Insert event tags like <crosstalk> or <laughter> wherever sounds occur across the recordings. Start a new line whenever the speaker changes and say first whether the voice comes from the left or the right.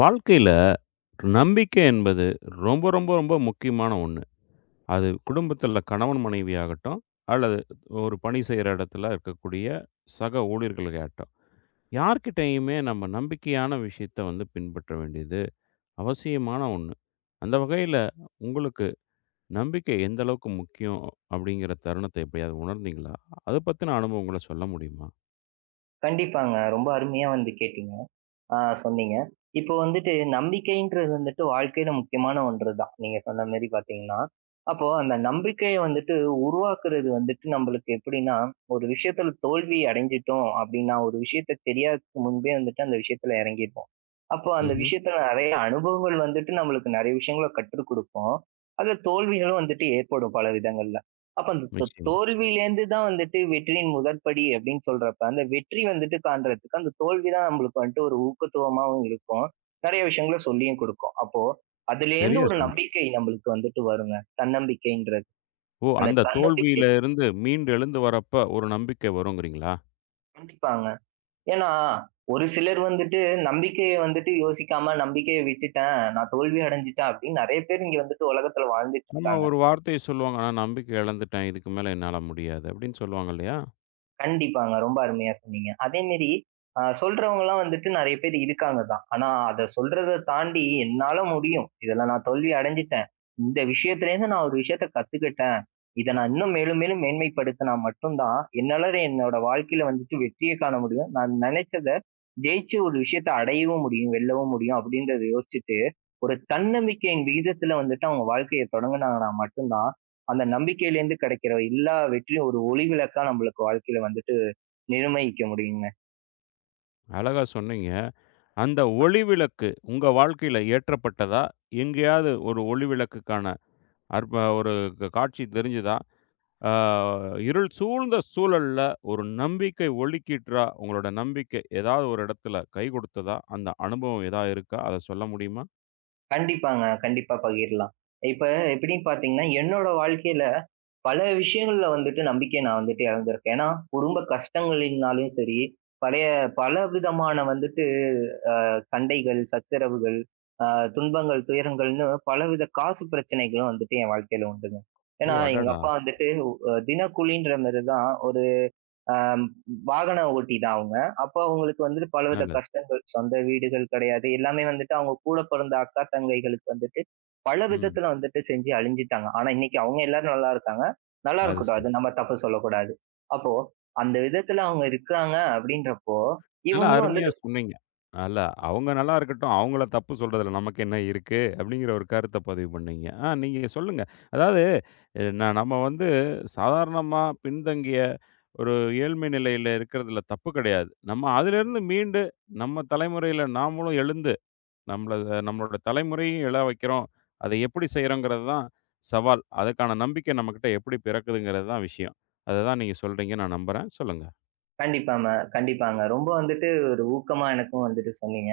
left: வாழ்க்கையில நம்பிக்கை என்பது ரொம்ப ரொம்ப ரொம்ப முக்கியமான ஒண்ணு. அது குடும்பத்துல கணவன் மனைவி ஆகட்டும், அல்லது ஒரு பணி செய்ற இடத்துல இருக்கக்கூடிய சக ஊழியர்களாகட்டும். யார்கிட்டயுமே நம்ம நம்பிக்கையான விஷயத்த வந்து பின்பற்ற வேண்டியது அவசியமான ஒண்ணு. அந்த வகையில உங்களுக்கு நம்பிக்கை எந்த அளவுக்கு முக்கியம் அப்படிங்கிற தருணத்த எப்பயாவது உணர்ந்தீங்களா? அத பத்தின அனுபவங்கள சொல்ல முடியுமா?
right: கண்டிப்பாங்க. ரொம்ப அருமையா வந்து கேட்டீங்க. ஆ சொன்னீங்க. இப்போ வந்துட்டு நம்பிக்கைன்றது வந்துட்டு வாழ்க்கையில முக்கியமான ஒன்று தான். நீங்க சொன்ன மாரி பார்த்தீங்கன்னா, அப்போ அந்த நம்பிக்கைய வந்துட்டு உருவாக்குறது வந்துட்டு நம்மளுக்கு எப்படின்னா, ஒரு விஷயத்துல தோல்வி அடைஞ்சுட்டோம் அப்படின்னா, ஒரு விஷயத்த தெரியாததுக்கு முன்பே வந்துட்டு அந்த விஷயத்துல இறங்கிருவோம். அப்போ அந்த
left: ம்ஹ்ம்.
right: விஷயத்துல நெறைய அனுபவங்கள் வந்துட்டு நம்மளுக்கு நெறைய விஷயங்கள கற்றுக் குடுக்கும். அதுல தோல்விகளும் வந்துட்டு ஏற்படும் பல விதங்கள்ல. அப்ப அந்த
left: நிச்சயமா.
right: தோல்வியிலேருந்து தான் வந்துட்டு வெற்றியின் முதற்படி அப்படின்னு சொல்றப்ப, அந்த வெற்றி வந்துட்டு காண்றதுக்கு அந்த தோல்வி தான் நம்மளுக்கு வந்துட்டு ஒரு ஊக்கத்துவமாவும் இருக்கும். நெறைய விஷயங்கள சொல்லியும் குடுக்கும். அப்போ அதுலேருந்து
left: சரியா
right: ஒரு
left: சொன்னீங்க.
right: நம்பிக்கை நம்மளுக்கு வந்துட்டு வருங்க. தன்னம்பிக்கைன்றது.
left: ஓ!
right: அந்த
left: அந்த
right: தன்னம்பிக்கை
left: தோல்வியில இருந்து மீண்டு எழுந்து வரப்ப ஒரு நம்பிக்கை வருங்கிறீங்களா?
right: கண்டிப்பாங்க. ஏன்னா, ஒரு சிலர் வந்துட்டு நம்பிக்கைய வந்துட்டு யோசிக்காம நம்பிக்கைய விட்டுட்டேன், நான் தோல்வி அடைஞ்சுட்டேன் அப்படின்னு நெறைய பேர் இங்க வந்துட்டு உலகத்துல வாழ்ந்துட்டு
left: நம்ம
right: இருக்காங்க.
left: ஒரு வார்த்தைய சொல்லுவாங்க, "நான் நம்பிக்கை இழந்துட்டேன். இதுக்கு மேல என்னால முடியாது." அப்படின்னு சொல்லுவாங்க இல்லையா?
right: கண்டிப்பாங்க. ரொம்ப அருமையா சொன்னீங்க. அதே மாரி சொல்றவங்கலாம் வந்துட்டு நெறைய பேர் இருக்காங்க தான். ஆனா அத சொல்றத தாண்டி என்னால முடியும். இதுல நான் தோல்வி அடைஞ்சுட்டேன். இந்த விஷயத்துலேருந்து நான் ஒரு விஷயத்த கத்துக்கிட்டேன். இத நான் இன்னும் மேலும் மேலும் மேன்மைப்படுத்தினா மட்டும் தான், என்னால என்னோட வாழ்க்கையில வந்துட்டு வெற்றிய காண முடியும். நான் நெனைச்சத ஜெயிச்சு ஒரு விஷயத்த அடையவும் முடியும், வெல்லவும் முடியும் அப்படின்றத யோசிச்சுட்டு, ஒரு தன்னம்பிக்கையின் விகிதத்துல வந்துட்டு அவங்க வாழ்க்கைய தொடங்குனாங்கன்னா மட்டும் தான், அந்த நம்பிக்கையிலேருந்து கிடைக்கிற எல்லா வெற்றியும் ஒளி விளக்கா நம்மளுக்கு வாழ்க்கையில வந்துட்டு நிர்ணயிக்க முடியுங்க.
left: அழகா சொன்னீங்க. அந்த ஒளி விளக்கு உங்க வாழ்க்கையில ஏற்றப்பட்டதா? எங்கேயாவது ஒரு ஒளி விளக்குக்கான அற்ப ஒரு க காட்சி தெரிஞ்சதா? ஆ, இருள் சூழ்ந்த சூழல்ல ஒரு நம்பிக்கை ஒளிக்கீற்றா உங்களோட நம்பிக்கை ஏதாவது ஒரு இடத்துல கை கொடுத்ததா? அந்த அனுபவம் ஏதா இருக்கா? அத சொல்ல முடியுமா?
right: கண்டிப்பாங்க. கண்டிப்பா பகிரலாம். இப்ப எப்படின்னு பார்த்தீங்கன்னா, என்னோட வாழ்க்கையில பல விஷயங்கள்ல வந்துட்டு நம்பிக்கைய நான் வந்துட்டு இழந்திருக்கேன். ஏன்னா, குடும்ப கஷ்டங்களினாலும் சரி, பழைய பல விதமான வந்துட்டு சண்டைகள், சச்சரவுகள், அ துன்பங்கள், துயரங்கள்னு பலவித காசு பிரச்சனைகளும் வந்துட்டு என் வாழ்க்கையில உண்டுங்க.
left: ஓ!
right: ஏன்னா, எங்க
left: அடடா!
right: அப்பா வந்துட்டு தினக்கூலின்ற மாரி தான் ஒரு ஆம், வாகன ஓட்டி தான் அவங்க. அப்போ அவங்களுக்கு வந்துட்டு பலவித
left: நல்லது.
right: கஷ்டங்கள். சொந்த வீடுகள் கிடையாது. எல்லாமே வந்துட்டு அவங்க கூட பிறந்த அக்கா, தங்கைகளுக்கு வந்துட்டு பல
left: ம்.
right: விதத்துல வந்துட்டு செஞ்சு அழிஞ்சுட்டாங்க. ஆனா இன்னைக்கு அவங்க எல்லாரும் நல்லா இருக்காங்க. நல்லா
left: அது
right: இருக்கட்டும்.
left: சரி.
right: அது நம்ம தப்பு சொல்லக்கூடாது. அப்போ அந்த விதத்துல அவங்க இருக்காங்க அப்படின்றப்போ,
left: நல்லா
right: இவங்களும் வந்து
left: அருமையா சொன்னீங்க. நல்லா அவங்க நல்லா இருக்கட்டும். அவங்கள தப்பு சொல்றதுல நமக்கு என்ன இருக்கு? அப்படிங்கிற ஒரு கருத்த பதிவு பண்ணீங்க. ஆ, நீங்க சொல்லுங்க. அதாவது அ ந நம்ம வந்து சாதாரணமா பின்தங்கிய ஒரு ஏழ்மை நிலையில இருக்கிறதுல தப்பு கிடையாது. நம்ம அதிலிருந்து மீண்டு நம்ம தலைமுறையில நாமளும் எழுந்து நம்மள நம்மளோட தலைமுறையும் எழ வைக்கிறோம். அதை எப்படி செய்றோங்கிறது தான் சவால். அதுக்கான நம்பிக்கை நம்மகிட்ட எப்படி பிறக்குதுங்கிறது தான் விஷயம். அத தான் நீங்க சொல்றீங்கன்னு நான் நம்புறேன். சொல்லுங்க.
right: கண்டிப்பாங்க கண்டிப்பாங்க. ரொம்ப வந்துட்டு ஒரு ஊக்கமா எனக்கும் வந்துட்டு சொன்னீங்க,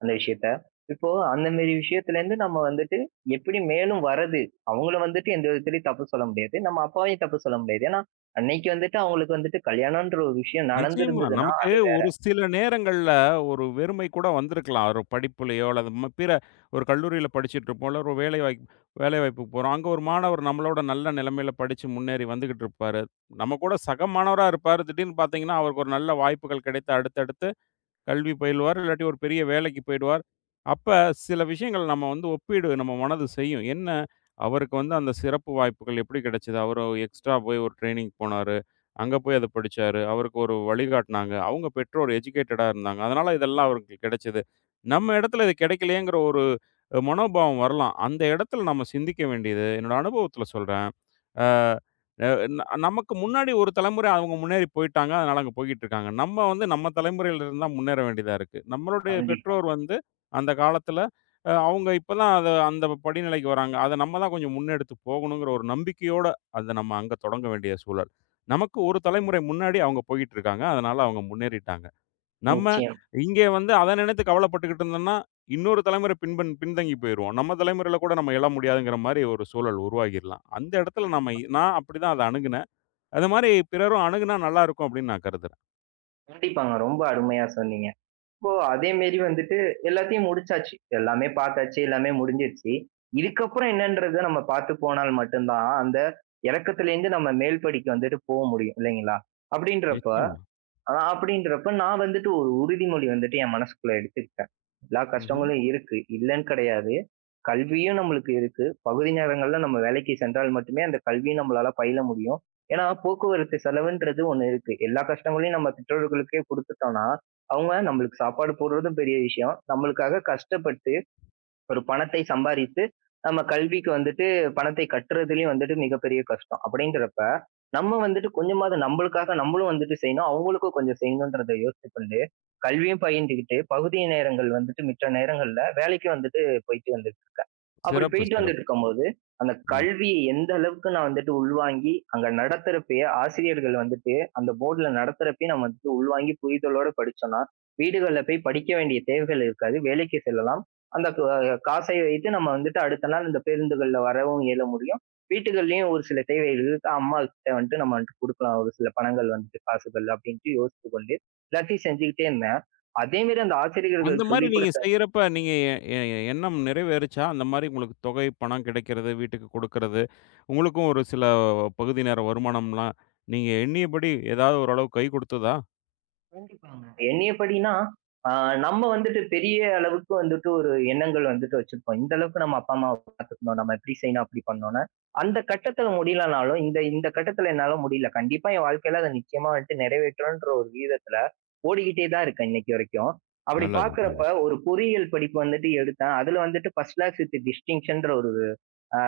right: அந்த விஷயத்த. இப்போ அந்த மாரி விஷயத்துலேருந்து நம்ம வந்துட்டு எப்படி மேலும் வர்றது? அவங்கள வந்துட்டு எந்த விதத்துலயும் தப்பு சொல்ல முடியாது. நம்ம அப்பாவையும் தப்பு சொல்ல முடியாது. ஏன்னா, அன்னைக்கு வந்துட்டு அவங்களுக்கு வந்துட்டு கல்யாணம்ன்ற ஒரு விஷயம்
left: நிச்சயமா.
right: நடந்திருந்ததுன்னா,
left: நமக்கு
right: அது வேற.
left: ஒரு சில நேரங்கள்ல ஒரு வெறுமை கூட வந்திருக்கலாம். ஒரு படிப்புலயோ அல்லது பிற ஒரு கல்லூரியில படிச்சுட்ருப்போம். இல்ல ஒரு வேலை வாய்ப்புக்கு போறோம். அங்க ஒரு மாணவர் நம்மளோட நல்ல நிலைமையில படிச்சு முன்னேறி வந்துகிட்டு இருப்பாரு. நம்ம கூட சக மாணவரா இருப்பாரு. திடீர்னு பார்த்தீங்கன்னா, அவருக்கு ஒரு நல்ல வாய்ப்புகள் கிடைத்து அடுத்தடுத்து கல்வி பயில்வார். இல்லாட்டி ஒரு பெரிய வேலைக்கு போயிடுவார். அப்ப சில விஷயங்கள் நம்ம வந்து ஒப்பீடு நம்ம மனது செய்யும். என்ன அவருக்கு வந்து அந்த சிறப்பு வாய்ப்புகள் எப்படி கிடைச்சது? அவரு எக்ஸ்ட்ரா போய் ஒரு ட்ரெய்னிங் போனாரு. அங்க போய் அத படிச்சாரு. அவருக்கு ஒரு வழிகாட்டுனாங்க. அவங்க பெற்றோர் எஜுகேட்டடா இருந்தாங்க. அதனால இதெல்லாம் அவருக்கு கிடைச்சது. நம்ம இடத்துல இது கிடைக்கலையேங்கிற ஒரு மனோபாவம் வரலாம். அந்த இடத்துல நம்ம சிந்திக்க வேண்டியது என்னோட அனுபவத்தில சொல்றேன். அ அ ந நமக்கு முன்னாடி ஒரு தலைமுறை அவங்க முன்னேறி போயிட்டாங்க. அதனால அங்க போய்க்கிட்டு இருக்காங்க. நம்ம வந்து நம்ம தலைமுறையில இருந்து தான் முன்னேற வேண்டியதா இருக்கு. நம்மளுடைய
right: கண்டிப்பா.
left: பெற்றோர் வந்து அந்த காலத்துல அவங்க இப்ப தான் அத அந்த படிநிலைக்கு வராங்க. அத நம்ம தான் கொஞ்சம் முன்னெடுத்து போகணுங்கிற ஒரு நம்பிக்கையோட அத நம்ம அங்க தொடங்க வேண்டிய சூழல். நமக்கு ஒரு தலைமுறை முன்னாடி அவங்க போய்க்கிட்டு இருக்காங்க. அதனால அவங்க முன்னேறிட்டாங்க. நம்ம
right: நிச்சயம்.
left: இங்கே வந்து அத நினைத்து கவலைப்பட்டுக்கிட்டு இருந்தோம்னா, இன்னொரு தலைமுறை பின்பன் பின்தங்கி போயிருவோம். நம்ம தலைமுறையில கூட நம்ம எழ முடியாதுங்கிற மாரி ஒரு சூழல் உருவாகிரலாம். அந்த இடத்துல நம்ம
right: கண்டிப்பா.
left: நான் அப்படிதான் அத அணுகுனேன். அது மாரி பிறரும் அணுகுனா நல்லா இருக்கும் அப்படின்னு நான் கருதுறேன்.
right: கண்டிப்பாங்க. ரொம்ப அருமையா சொன்னீங்க. இப்போ அதே மாரி வந்துட்டு எல்லாத்தையும் முடிச்சாச்சு. எல்லாமே பார்த்தாச்சு, எல்லாமே முடிஞ்சிருச்சு. இதுக்கப்புறம் என்னன்றத நம்ம பார்த்து போனால் மட்டும் தான், அந்த இறக்கத்திலேருந்து நம்ம மேல் படிக்கு வந்துட்டு போ முடியும் இல்லைங்களா? அப்படின்றப்ப,
left: நிச்சயமா.
right: அப்படின்றப்ப நான் வந்துட்டு ஒரு உறுதிமொழி வந்துட்டு என் மனசுக்குள்ள எடுத்துக்கிட்டேன். எல்லா
left: ம்ஹ்ம்.
right: கஷ்டங்களும் இருக்கு. இல்லன்னு கிடையாது. கல்வியும் நம்மளுக்கு இருக்கு. பகுதி நேரங்கள்ல நம்ம வேலைக்கு சென்றால் மட்டுமே அந்த கல்விய நம்மளால பயில முடியும். ஏன்னா, போக்குவரத்து செலவுன்றது ஒண்ணு இருக்கு. எல்லா கஷ்டங்களையும் நம்ம பெற்றோர்களுக்கே குடுத்துட்டோம்னா, அவங்க நம்மளுக்கு சாப்பாடு போடுறதும் பெரிய விஷயம். நம்மளுக்காக கஷ்டப்பட்டு ஒரு பணத்தை சம்பாரித்து நம்ம கல்விக்கு வந்துட்டு பணத்தை கட்டுறதுலயும் வந்துட்டு மிகப்பெரிய கஷ்டம். அப்படிங்கிறப்ப, நம்ம வந்துட்டு கொஞ்சமாவது நம்பளுக்காக நம்மளும் வந்துட்டு செய்யணும். அவங்களுக்கும் கொஞ்சம் செய்யணும்ன்றத யோசித்துக் கொண்டு, கல்வியும் பயின்றுகிட்டு பகுதி நேரங்கள் வந்துட்டு மிச்ச நேரங்கள்ல வேலைக்கு வந்துட்டு போயிட்டு வந்துட்டு இருக்கேன். அப்படி
left: சிறப்பு,
right: போயிட்டு
left: சிறப்பு.
right: வந்துட்டு இருக்கும்போது, அந்த
left: ம்.
right: கல்விய எந்த அளவுக்கு நான் வந்துட்டு உள்வாங்கி, அங்க நடத்துறப்பயே ஆசிரியர்கள் வந்துட்டு அந்த போர்டுல நடத்துறப்பயே நம்ம வந்துட்டு உள்வாங்கி புரிதலோட படிச்சோம்னா, வீடுகள்ல போய் படிக்க வேண்டிய தேவைகள் இருக்காது. வேலைக்கு செல்லலாம். அந்த காசை வைத்து நம்ம வந்துட்டு அடுத்த நாள் இந்த பேருந்துகள்ல வரவும் இயல முடியும். வீட்டுகள்லயும் ஒரு சில தேவைகளுக்கு அம்மா கிட்ட வந்துட்டு நம்ம வந்துட்டு குடுக்கலாம். ஒரு சில பணங்கள் வந்துட்டு காசுகள் அப்படின்ட்டு யோசித்துக் கொண்டு எல்லாத்தையும் செஞ்சுக்கிட்டே இருந்தேன். அதே மாரி அந்த
left: அந்த
right: ஆசிரியர்கள்
left: மாரி
right: சொல்லிக்
left: நீங்க
right: கொடுத்த
left: செய்யறப்ப நீங்க எ எ எண்ணம் நிறைவேறுச்சா? அந்த மாரி உங்களுக்கு தொகை, பணம் கிடைக்கிறது, வீட்டுக்கு கொடுக்கறது, உங்களுக்கும் ஒரு சில பகுதி நேர வருமானம்லாம் நீங்க எண்ணியபடி ஏதாவது ஓரளவு கை கொடுத்ததா?
right: கண்டிப்பாங்க. என்னைய படின்னா, ஆ நம்ம வந்துட்டு பெரிய அளவுக்கு வந்துட்டு ஒரு எண்ணங்கள் வந்துட்டு வச்சிருப்போம். இந்த அளவுக்கு நம்ம அப்பா, அம்மாவ பார்த்துக்கணும். நம்ம இப்படி செய்யணும், அப்படி பண்ணணும்னு. அந்த கட்டத்துல முடியலனாலும், இந்த இந்த கட்டத்துல என்னால முடியல. கண்டிப்பா என் வாழ்க்கையில அத நிச்சயமா வந்துட்டு நிறைவேற்றணுன்ற ஒரு விகிதத்துல ஓடிக்கிட்டே தான் இருக்கேன் இன்னைக்கு வரைக்கும். அப்படி
left: நல்லது,
right: பார்க்கிறப்ப
left: நல்லது.
right: ஒரு பொறியியல் படிப்பு வந்துட்டு எடுத்தேன். அதுல வந்துட்டு ஃபர்ஸ்ட் கிளாஸ் வித் டிஸ்டிங்ஷன்ற ஒரு ஆ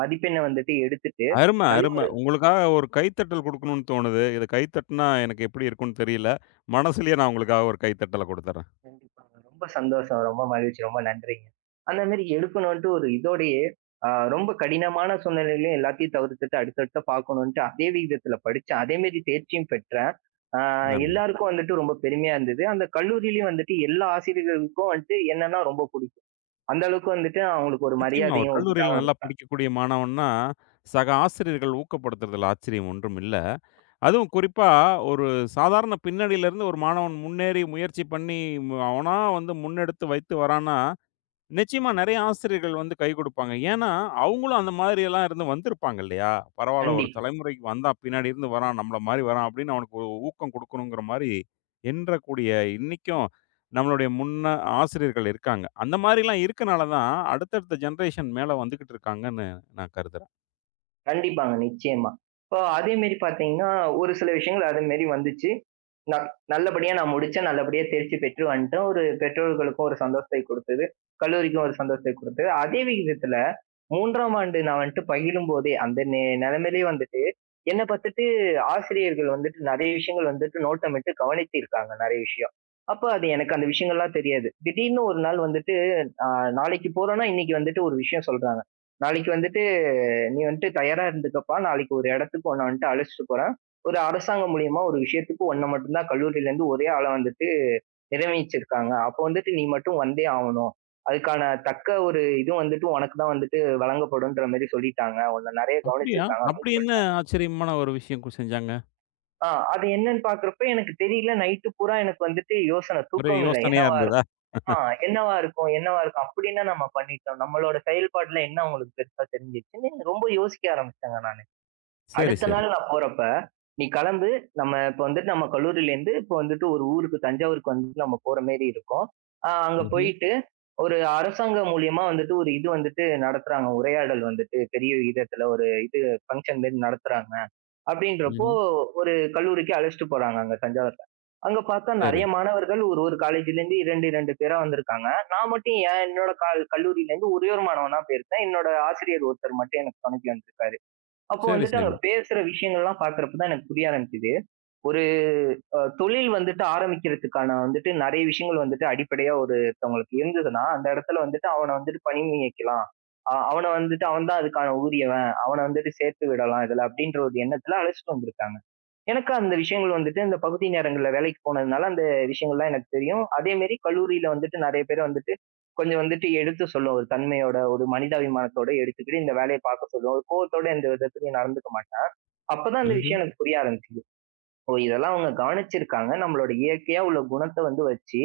right: மதிப்பெண்ண வந்துட்டு எடுத்துட்டு
left: அரும,
right: நல்ல
left: அரும. உங்களுக்காக ஒரு கைத்தட்டல் குடுக்கணும்னு தோணுது. இத கைத்தட்டுனா எனக்கு எப்படி இருக்கும்னு தெரியல. மனசுலயே நான் உங்களுக்காக ஒரு கைத்தட்டல குடுத்துர்றேன்.
right: கண்டிப்பாங்க. ரொம்ப சந்தோஷம். ரொம்ப மகிழ்ச்சி. ரொம்ப நன்றிங்க. அந்த மாரி எடுக்கணுன்ட்டு ஒரு இதோடயே, அ ரொம்ப கடினமான சூழ்நிலையிலயும் எல்லாத்தையும் தவிர்த்துட்டு அடுத்தடுத்து பார்க்கணுன்ட்டு அதே விகிதத்துல படிச்சேன். அதே மாரி தேர்ச்சியும் பெற்றேன். அ
left: நல்லது.
right: எல்லாருக்கும் வந்துட்டு ரொம்ப பெருமையா இருந்தது. அந்த கல்லூரியிலயும் வந்துட்டு எல்லா ஆசிரியர்களுக்கும் வந்துட்டு என்னன்னா ரொம்ப புடிக்கும். அந்த அளவுக்கு வந்துட்டு அவங்களுக்கு ஒரு
left: நிச்சயமா ஒரு
right: மரியாதையும் ஒரு
left: கல்லூரியில
right: இதாவும்
left: நல்லா
right: இருக்கும்.
left: படிக்கக்கூடிய மாணவன்னா, சக ஆசிரியர்கள் ஊக்கப்படுத்துறதுல ஆச்சரியம் ஒன்றும் இல்ல. அதுவும் குறிப்பா ஒரு சாதாரண பின்னணியிலிருந்து ஒரு மாணவன் முன்னேறி முயற்சி பண்ணி, அவனா வந்து முன்னெடுத்து வைத்து வரான்னா நிச்சயமா நெறைய ஆசிரியர்கள் வந்து கை குடுப்பாங்க. ஏன்னா, அவங்களும் அந்த மாதிரியெல்லாம் இருந்து வந்திருப்பாங்க இல்லையா? பரவால்ல ஒரு
right: கண்டிப்பா.
left: தலைமுறைக்கு வந்தான் பின்னாடி இருந்து வரான், நம்மள மாரி வரான் அப்படின்னு அவனுக்கு ஒரு ஊக்கம் குடுக்கணுங்கிற மாரி எண்ணறக்கூடிய இன்னைக்கும் நம்மளுடைய முன்ன ஆசிரியர்கள் இருக்காங்க. அந்த மாரிலாம் இருக்கனால தான் அடுத்தடுத்த ஜெனரேஷன் மேல வந்துகிட்டு இருக்காங்கன்னு நான் கருதுறேன்.
right: கண்டிப்பாங்க. நிச்சயமா. இப்போ அதே மாரி பார்த்தீங்கன்னா, ஒரு சில விஷயங்கள் அது மாரி வந்துச்சு. ந நல்லபடியா நான் முடிச்சேன். நல்லபடியா தேர்ச்சி பெற்று வந்துட்டேன். ஒரு பெற்றோர்களுக்கும் ஒரு சந்தோஷத்தை கொடுத்தது. கல்லூரிக்கும் ஒரு சந்தோஷத்தை கொடுத்தது. அதே விகிதத்துல 3ஆம் ஆண்டு நான் வந்துட்டு பயிலும்போதே, அந்த நிலைமையிலேயே வந்துட்டு, என்ன பார்த்துட்டு ஆசிரியர்கள் வந்துட்டு நெறைய விஷயங்கள் வந்துட்டு நோட்டமிட்டு கவனித்திருக்காங்க நெறைய விஷயம். அப்ப அது எனக்கு அந்த விஷயங்கள்லாம் தெரியாது. திடீர்னு ஒரு நாள் வந்துட்டு, அ நாளைக்கு போறோம்னா, இன்னைக்கு வந்துட்டு ஒரு விஷயம் சொல்றாங்க. நாளைக்கு வந்துட்டு நீ வந்துட்டு தயாரா இருந்துக்கப்பா. நாளைக்கு ஒரு இடத்துக்கு உன்ன வந்துட்டு அழைச்சிட்டு போறேன். ஒரு அரசாங்கம் மூலியமா ஒரு விஷயத்துக்கு உன்ன மட்டும் தான் கல்லூரியிலேருந்து ஒரே ஆளா வந்துட்டு நியமிச்சிருக்காங்க. அப்போ வந்துட்டு நீ மட்டும் வந்தே ஆவணும். அதுக்கான தக்க ஒரு இது வந்துட்டு உனக்கு தான் வந்துட்டு வழங்கப்படும்ன்ற மாரி சொல்லிட்டாங்க. உன்ன நெறைய
left: அப்படியா?
right: கவனிச்சிருக்காங்க
left: அப்படி
right: அப்படின்னு
left: என்ன
right: சொல்லிட்டாங்க.
left: ஆச்சரியமான ஒரு விஷயம் செஞ்சாங்க?
right: ஆ அது என்னன்னு பார்க்குறப்ப எனக்கு தெரியல. நைட்டு பூரா எனக்கு வந்துட்டு யோசனை,
left: ஒரே
right: தூக்கம் இல்ல.
left: யோசனையா
right: என்னவா
left: இருந்ததா?
right: இருக்குமா?
left: <laughs>
right: என்னவா இருக்கும்? என்னவா இருக்கும்? அப்படி என்ன நம்ம பண்ணிட்டோம்? நம்மளோட செயல்பாடுல என்ன அவங்களுக்கு பெருசா தெரிஞ்சுச்சுன்னு ரொம்ப யோசிக்க ஆரம்பிச்சேங்க நானு.
left: சரி,
right: அடுத்த
left: சரி.
right: நாள் நான் போறப்ப, நீ கெளம்பு. நம்ம இப்ப வந்துட்டு நம்ம கல்லூரியிலேருந்து இப்ப வந்துட்டு ஒரு ஊருக்கு தஞ்சாவூருக்கு வந்துட்டு நம்ம போற மாரி இருக்கும். அங்க
left: ம்ஹ்ம்,
right: போயிட்டு ஒரு அரசாங்கம் மூலியமா வந்துட்டு ஒரு இது வந்துட்டு நடத்துறாங்க. உரையாடல் வந்துட்டு பெரிய விதத்துல ஒரு இது ஃபங்ஷன் மாரி நடத்துறாங்க. அப்படின்றப்போ
left: ம்ஹ்ம்.
right: ஒரு கல்லூரிக்கு அழைச்சுட்டு போறாங்க அங்க தஞ்சாவூர்ல. அங்க பார்த்தா
left: சரி,
right: நெறைய மாணவர்கள் ஒரு ஒரு காலேஜ்லேருந்து 2, 2 பேரா வந்திருக்காங்க. நான் மட்டும் ஏன் என்னோட கல்லூரியிலேருந்து ஒரே ஒரு மாணவனா போயிருக்கேன். என்னோட ஆசிரியர் ஒருத்தர் மட்டும் எனக்கு துணைக்கு வந்திருக்காரு. அப்போ
left: சரி,
right: வந்துட்டு அங்க
left: சரி.
right: பேசுற விஷயங்கள்லாம் பார்க்கிறப்ப தான் எனக்கு புரிய ஆரம்பிச்சது. ஒரு தொழில் வந்துட்டு ஆரம்பிக்கிறதுக்கான வந்துட்டு நெறைய விஷயங்கள் வந்துட்டு அடிப்படையா ஒருத்தவங்களுக்கு இருந்ததுன்னா, அந்த இடத்துல வந்துட்டு அவன வந்துட்டு பணி நியமிக்கலாம். அவன வந்துட்டு அவன் தான் அதுக்கான ஊதியவன். அவன வந்துட்டு சேர்த்து விடலாம் இதுல அப்படின்ற ஒரு எண்ணத்துல அழைச்சிட்டு வந்திருக்காங்க. எனக்கு அந்த விஷயங்கள் வந்துட்டு இந்த பகுதி நேரங்கள்ல வேலைக்கு போனதுனால அந்த விஷயங்கள்லாம் எனக்கு தெரியும். அதேமாரி கல்லூரியில வந்துட்டு நெறைய பேர் வந்துட்டு கொஞ்சம் வந்துட்டு எடுத்து சொல்லும். ஒரு தன்மையோட, ஒரு மனிதாபிமானத்தோட எடுத்துக்கிட்டு இந்த வேலைய பார்க்க கோவத்தோட எந்த விதத்துலயும் நடந்துக்க மாட்டாங்க. அப்பதான் அந்த
left: ம்ஹ்ம்.
right: விஷயம் எனக்கு புரிய ஆரம்பிச்சுது. ஓ! இதெல்லாம் அவங்க கவனிச்சிருக்காங்க. நம்மளோட இயற்கையா உள்ள குணத்த வந்து வச்சு,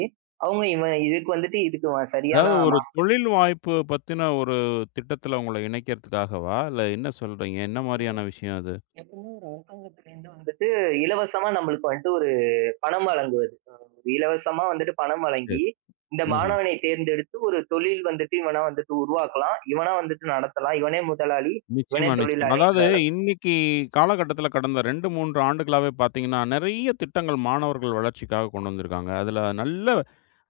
right: அவங்க இவன் இதுக்கு வந்துட்டு இதுக்கு இவன் சரியான
left: அதாவது ஒரு தொழில் வாய்ப்பு பத்தின ஒரு திட்டத்துல உங்கள இணைக்கிறதுக்காகவா? இல்ல என்ன சொல்றீங்க? என்ன
right: ஆமா.
left: மாரியான விஷயம் அது?
right: எப்பவுமே ஒரு அரசாங்கத்திலேருந்து வந்து வந்துட்டு இலவசமா நம்மளுக்கு வந்துட்டு ஒரு பணம் வழங்குவது. ஒரு இலவசமா வந்துட்டு பணம்
left: சரி.
right: வழங்கி, இந்த
left: ம்ஹ்ம்.
right: மாணவனை தேர்ந்தெடுத்து ஒரு தொழில் வந்துட்டு இவனா வந்துட்டு உருவாக்கலாம். இவனா வந்துட்டு நடத்தலாம். இவனே முதலாளி, இவனே
left: நிச்சயமா, நிச்சயமா.
right: தொழிலாளின்ற
left: அதாவது
right: அளவு
left: இன்னைக்கு காலகட்டத்துல கடந்த 2, 3 ஆண்டுகளாவே பார்த்தீங்கன்னா, நெறைய திட்டங்கள் மாணவர்கள் வளர்ச்சிக்காக கொண்டு வந்திருக்காங்க. அதுல நல்ல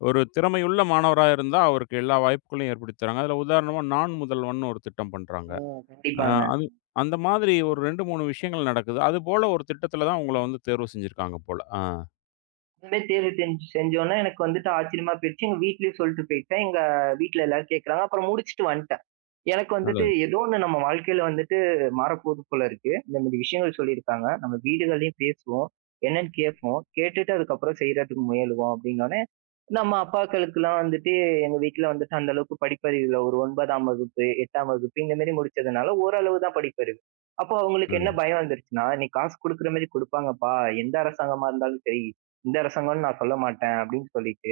left: ஒரு திறமையுள்ள மாணவரா இருந்தா, அவருக்கு எல்லா வாய்ப்புகளையும் ஏற்படுத்தி தராங்க. அதுல உதாரணமா நான் முதல்வன்னு ஒரு திட்டம் பண்றாங்க.
right: ம்.
left: அ
right: கண்டிப்பாங்க.
left: அது அந்த மாதிரி ஒரு 2, 3 விஷயங்கள் நடக்குது. அதுபோல ஒரு திட்டத்துல தான் உங்கள வந்து தேர்வு செஞ்சிருக்காங்க போல. ஆ,
right: இந்த மாரி தேர்வு செஞ்சோனே, எனக்கு வந்துட்டு ஆச்சரியமா போயிருச்சு. எங்க வீட்லயும் சொல்ட்டு போயிட்டேன். எங்க வீட்ல எல்லாரும் கேட்கறாங்க. அப்புறம் முடிச்சுட்டு வந்துட்டேன். எனக்கு வந்துட்டு
left: நல்லது,
right: ஏதோ ஒண்ணு நம்ம வாழ்க்கையில வந்துட்டு மாறப்போகுது போல இருக்கு. இந்த மாரி விஷயங்கள் சொல்லியிருக்காங்க. நம்ம வீடுகள்லயும் பேசுவோம். என்னன்னு கேட்போம். கேட்டுட்டு அதுக்கப்புறம் செய்றதுக்கு முயலுவோம். அப்படின்னோனே நம்ம அப்பாக்களுக்குலாம் வந்துட்டு, எங்க வீட்ல வந்துட்டு அந்த அளவுக்கு படிப்பறிவில்ல. ஒரு 9ஆம் வகுப்பு, 8ஆம் வகுப்பு இந்த மாரி முடிச்சதுனால ஓரளவு தான் படிப்பறிவு. அப்போ அவங்களுக்கு என்ன
left: நல்லது.
right: பயம் வந்துருச்சுன்னா, "நீ காசு குடுக்குற மாரி குடுப்பாங்கப்பா. எந்த அரசாங்கமா இருந்தாலும் சரி, இந்த அரசாங்கம்னு நான் சொல்ல மாட்டேன்." அப்படின்னு சொல்லிட்டு,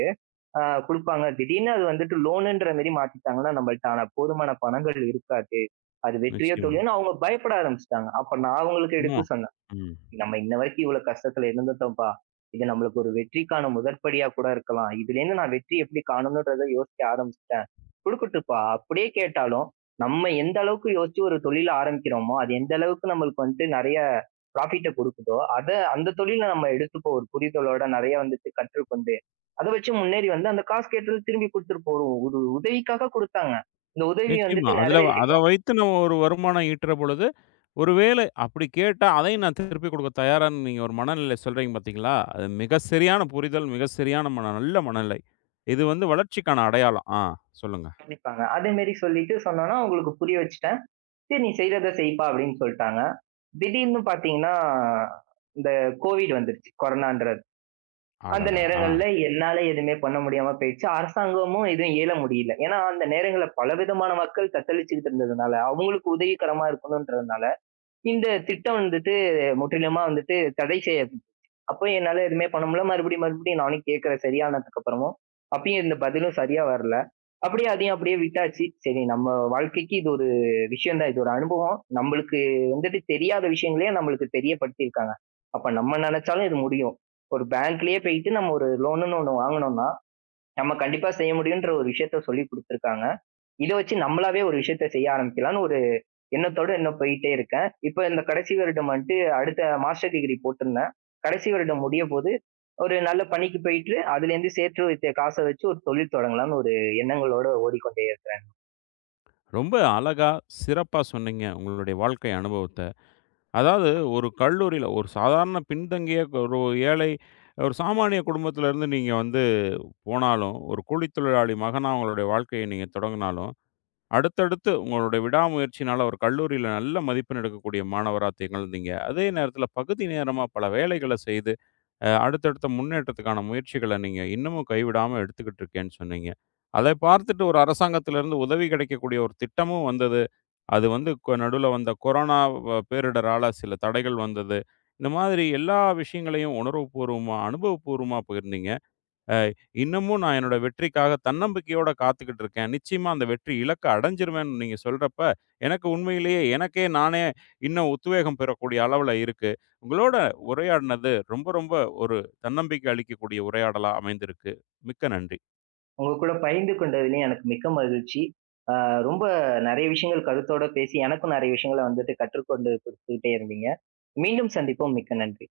right: அ குடுப்பாங்க. திடீர்னு அது வந்துட்டு லோனுன்ற மாரி மாத்திட்டாங்கன்னா, நம்மள்ட்ட ஆன போதுமான பணங்கள் இருக்காது. அது வெற்றியோ,
left: நிச்சயமா.
right: தோல்வியோன்னு அவங்க பயப்பட ஆரம்பிச்சுட்டாங்க. அப்ப நான் அவங்களுக்கு
left: ஆமா.
right: எடுத்து சொன்னேன்.
left: ம்.
right: நம்ம இன்ன வரைக்கும் இவ்வளவு கஷ்டத்துல இருந்துட்டோம்ப்பா. இது நம்மளுக்கு ஒரு வெற்றிக்கான முதற்படியா கூட இருக்கலாம். இதுலேருந்து நான் வெற்றி எப்படி காணணுன்றத யோசிக்க ஆரம்பிச்சுட்டேன். குடுக்கட்டும்ப்பா. அப்படியே கேட்டாலும், நம்ம எந்த அளவுக்கு யோசிச்சு ஒரு தொழில ஆரம்பிக்கிறோமோ, அது எந்த அளவுக்கு நம்மளுக்கு வந்துட்டு நெறைய ப்ராஃபிட்ட குடுக்குதோ, அத அந்த தொழில நம்ம எடுத்துப்போம் ஒரு புரிதலோட நெறைய வந்துட்டு கற்றுக்கொண்டு. அத வச்சு முன்னேறி வந்து அந்த காசு கேட்டது திரும்பி குடுத்துட்டு போறோம். உதவிக்காக குடுத்தாங்க. இந்த உதவி
left: நிச்சயமா.
right: வந்துட்டு
left: அதுல அத
right: நிறைவேறிடும்.
left: வைத்து நம்ம ஒரு வருமானம் ஈட்டுற பொழுது, ஒரு வேளை அப்படி கேட்டா, அதையும் நான் திருப்பி குடுக்க தயாரான்னு நீங்க ஒரு மனநிலை சொல்றீங்க பார்த்தீங்களா? அது மிக சரியான புரிதல், மிக சரியான மன நல்ல மனநிலை. இது வந்து வளர்ச்சிக்கான அடையாளம். ஆ, சொல்லுங்க.
right: கண்டிப்பாங்க. அதே மாரி சொல்லிட்டு சொன்னோன்னா, அவங்களுக்கு புரிய வச்சுட்டேன். "சரி நீ செய்றத செய்ப்பா" அப்படின்னு சொல்ட்டாங்க. திடீர்னு பார்த்தீங்கன்னா, இந்த கோவிட் வந்துருச்சு. கொரோனான்றது. அந்த
left: அடடா! ஆ.
right: நேரங்கள்ல என்னால எதுவுமே பண்ண முடியாம போயிருச்சு. அரசாங்கமும் எதுவும் இயல முடியல. ஏன்னா, அந்த நேரங்கள்ல பலவிதமான மக்கள் தத்தளிச்சுக்கிட்டு இருந்ததுனால, அவங்களுக்கு உதவிகரமா இருக்கணுன்றதுனால, இந்த திட்டம் வந்துட்டு முற்றிலுமா வந்துட்டு தடை செய்ய அப்போ என்னால எதுவுமே பண்ண முடியல. மறுபடியும், மறுபடியும் நானும் கேட்கிறேன் சரியானதுக்கு அப்புறமும். அப்பயும் எந்த பதிலும் சரியா வரல. அப்படியே அதையும் அப்படியே விட்டாச்சு. சரி நம்ம வாழ்க்கைக்கு இது ஒரு விஷயம் தான். இது ஒரு அனுபவம். நம்மளுக்கு வந்துட்டு தெரியாத விஷயங்களையும் நம்மளுக்கு தெரியப்படுத்தியிருக்காங்க. அப்ப நம்ம நினைச்சாலும் இது முடியும். ஒரு பேங்க்லயே போயிட்டு நம்ம ஒரு லோனுன்னு ஒண்ணு வாங்கனோம்னா, நம்ம கண்டிப்பா செய்ய முடியுன்ற ஒரு விஷயத்த சொல்லிக் குடுத்துருக்காங்க. இத வச்சு நம்மளாவே ஒரு விஷயத்த செய்ய ஆரம்பிக்கலாம்ன்னு ஒரு எண்ணத்தோட இன்னும் போயிட்டே இருக்கேன். இப்ப இந்த கடைசி வருடம் வந்துட்டு அடுத்த மாஸ்டர் டிகிரி போட்டிருந்தேன். கடைசி வருடம் முடியப்போது, ஒரு நல்ல பணிக்கு போயிட்டு அதுலேருந்து சேர்த்து வைத்த காச வச்சு ஒரு தொழில் தொடங்கலாம்ன்னு ஒரு எண்ணங்களோட ஓடிக்கொண்டே இருக்கிறேன்.
left: ரொம்ப அழகா, சிறப்பா சொன்னீங்க உங்களுடைய வாழ்க்கை அனுபவத்த. அதாவது ஒரு கல்லூரியில ஒரு சாதாரண பின்தங்கிய ஒரு ஏழை, ஒரு சாமானிய குடும்பத்திலருந்து நீங்க வந்து போனாலும், ஒரு கூலித்தொழிலாளி மகனா உங்களுடைய வாழ்க்கைய நீங்க தொடங்குனாலும் அடுத்தடுத்து உங்களுடைய விடாமுயற்சியினால ஒரு கல்லூரியில நல்ல திகழ்ந்தீங்க. எடுக்கக்கூடிய மாணவரா திகழ்ந்தீங்க. அதே நேரத்துல பகுதி நேரமா பல வேலைகள செய்து, அடுத்தடுத்த முன்னேற்றத்துக்கான முயற்சிகள நீங்க இன்னமும் கைவிடாம எடுத்துக்கிட்டு இருக்கேன்னு சொன்னீங்க. அதை பார்த்துட்டு ஒரு அரசாங்கத்திலிருந்து உதவி கிடைக்கக்கூடிய ஒரு திட்டமும் வந்தது. அது வந்து நடுவுல வந்த கொரோனா பேரிடரால சில தடைகள் வந்தது. இந்த மாதிரி எல்லா விஷயங்களையும் உணர்வுபூர்வமா, அனுபவபூர்வமா பகிர்ந்தீங்க. இன்னமும் நான் என்னோட வெற்றிக்காக தன்னம்பிக்கையோட காத்துக்கிட்டு இருக்கேன். நிச்சயமா அந்த வெற்றி இலக்க அடைஞ்சிருவேன்னு நீங்க சொல்றப்ப, எனக்கு உண்மையிலேயே எனக்கே நானே இன்னும் உத்வேகம் பெறக்கூடிய அளவுல இருக்கு. உங்களோட உரையாடினது ரொம்ப ரொம்ப ஒரு தன்னம்பிக்கை அளிக்கக்கூடிய உரையாடலா அமைந்திருக்கு. மிக்க நன்றி.
right: உங்க கூட பகிர்ந்து கொண்டதிலும் எனக்கு மிக்க மகிழ்ச்சி. அ ரொம்ப நெறைய விஷயங்கள் கருத்தோட பேசி எனக்கும் நெறைய விஷயங்கள வந்துட்டு கற்றுக்கொண்டு குடுத்துக்கிட்டே இருந்தீங்க. மீண்டும் சந்திப்போம். மிக்க நன்றி.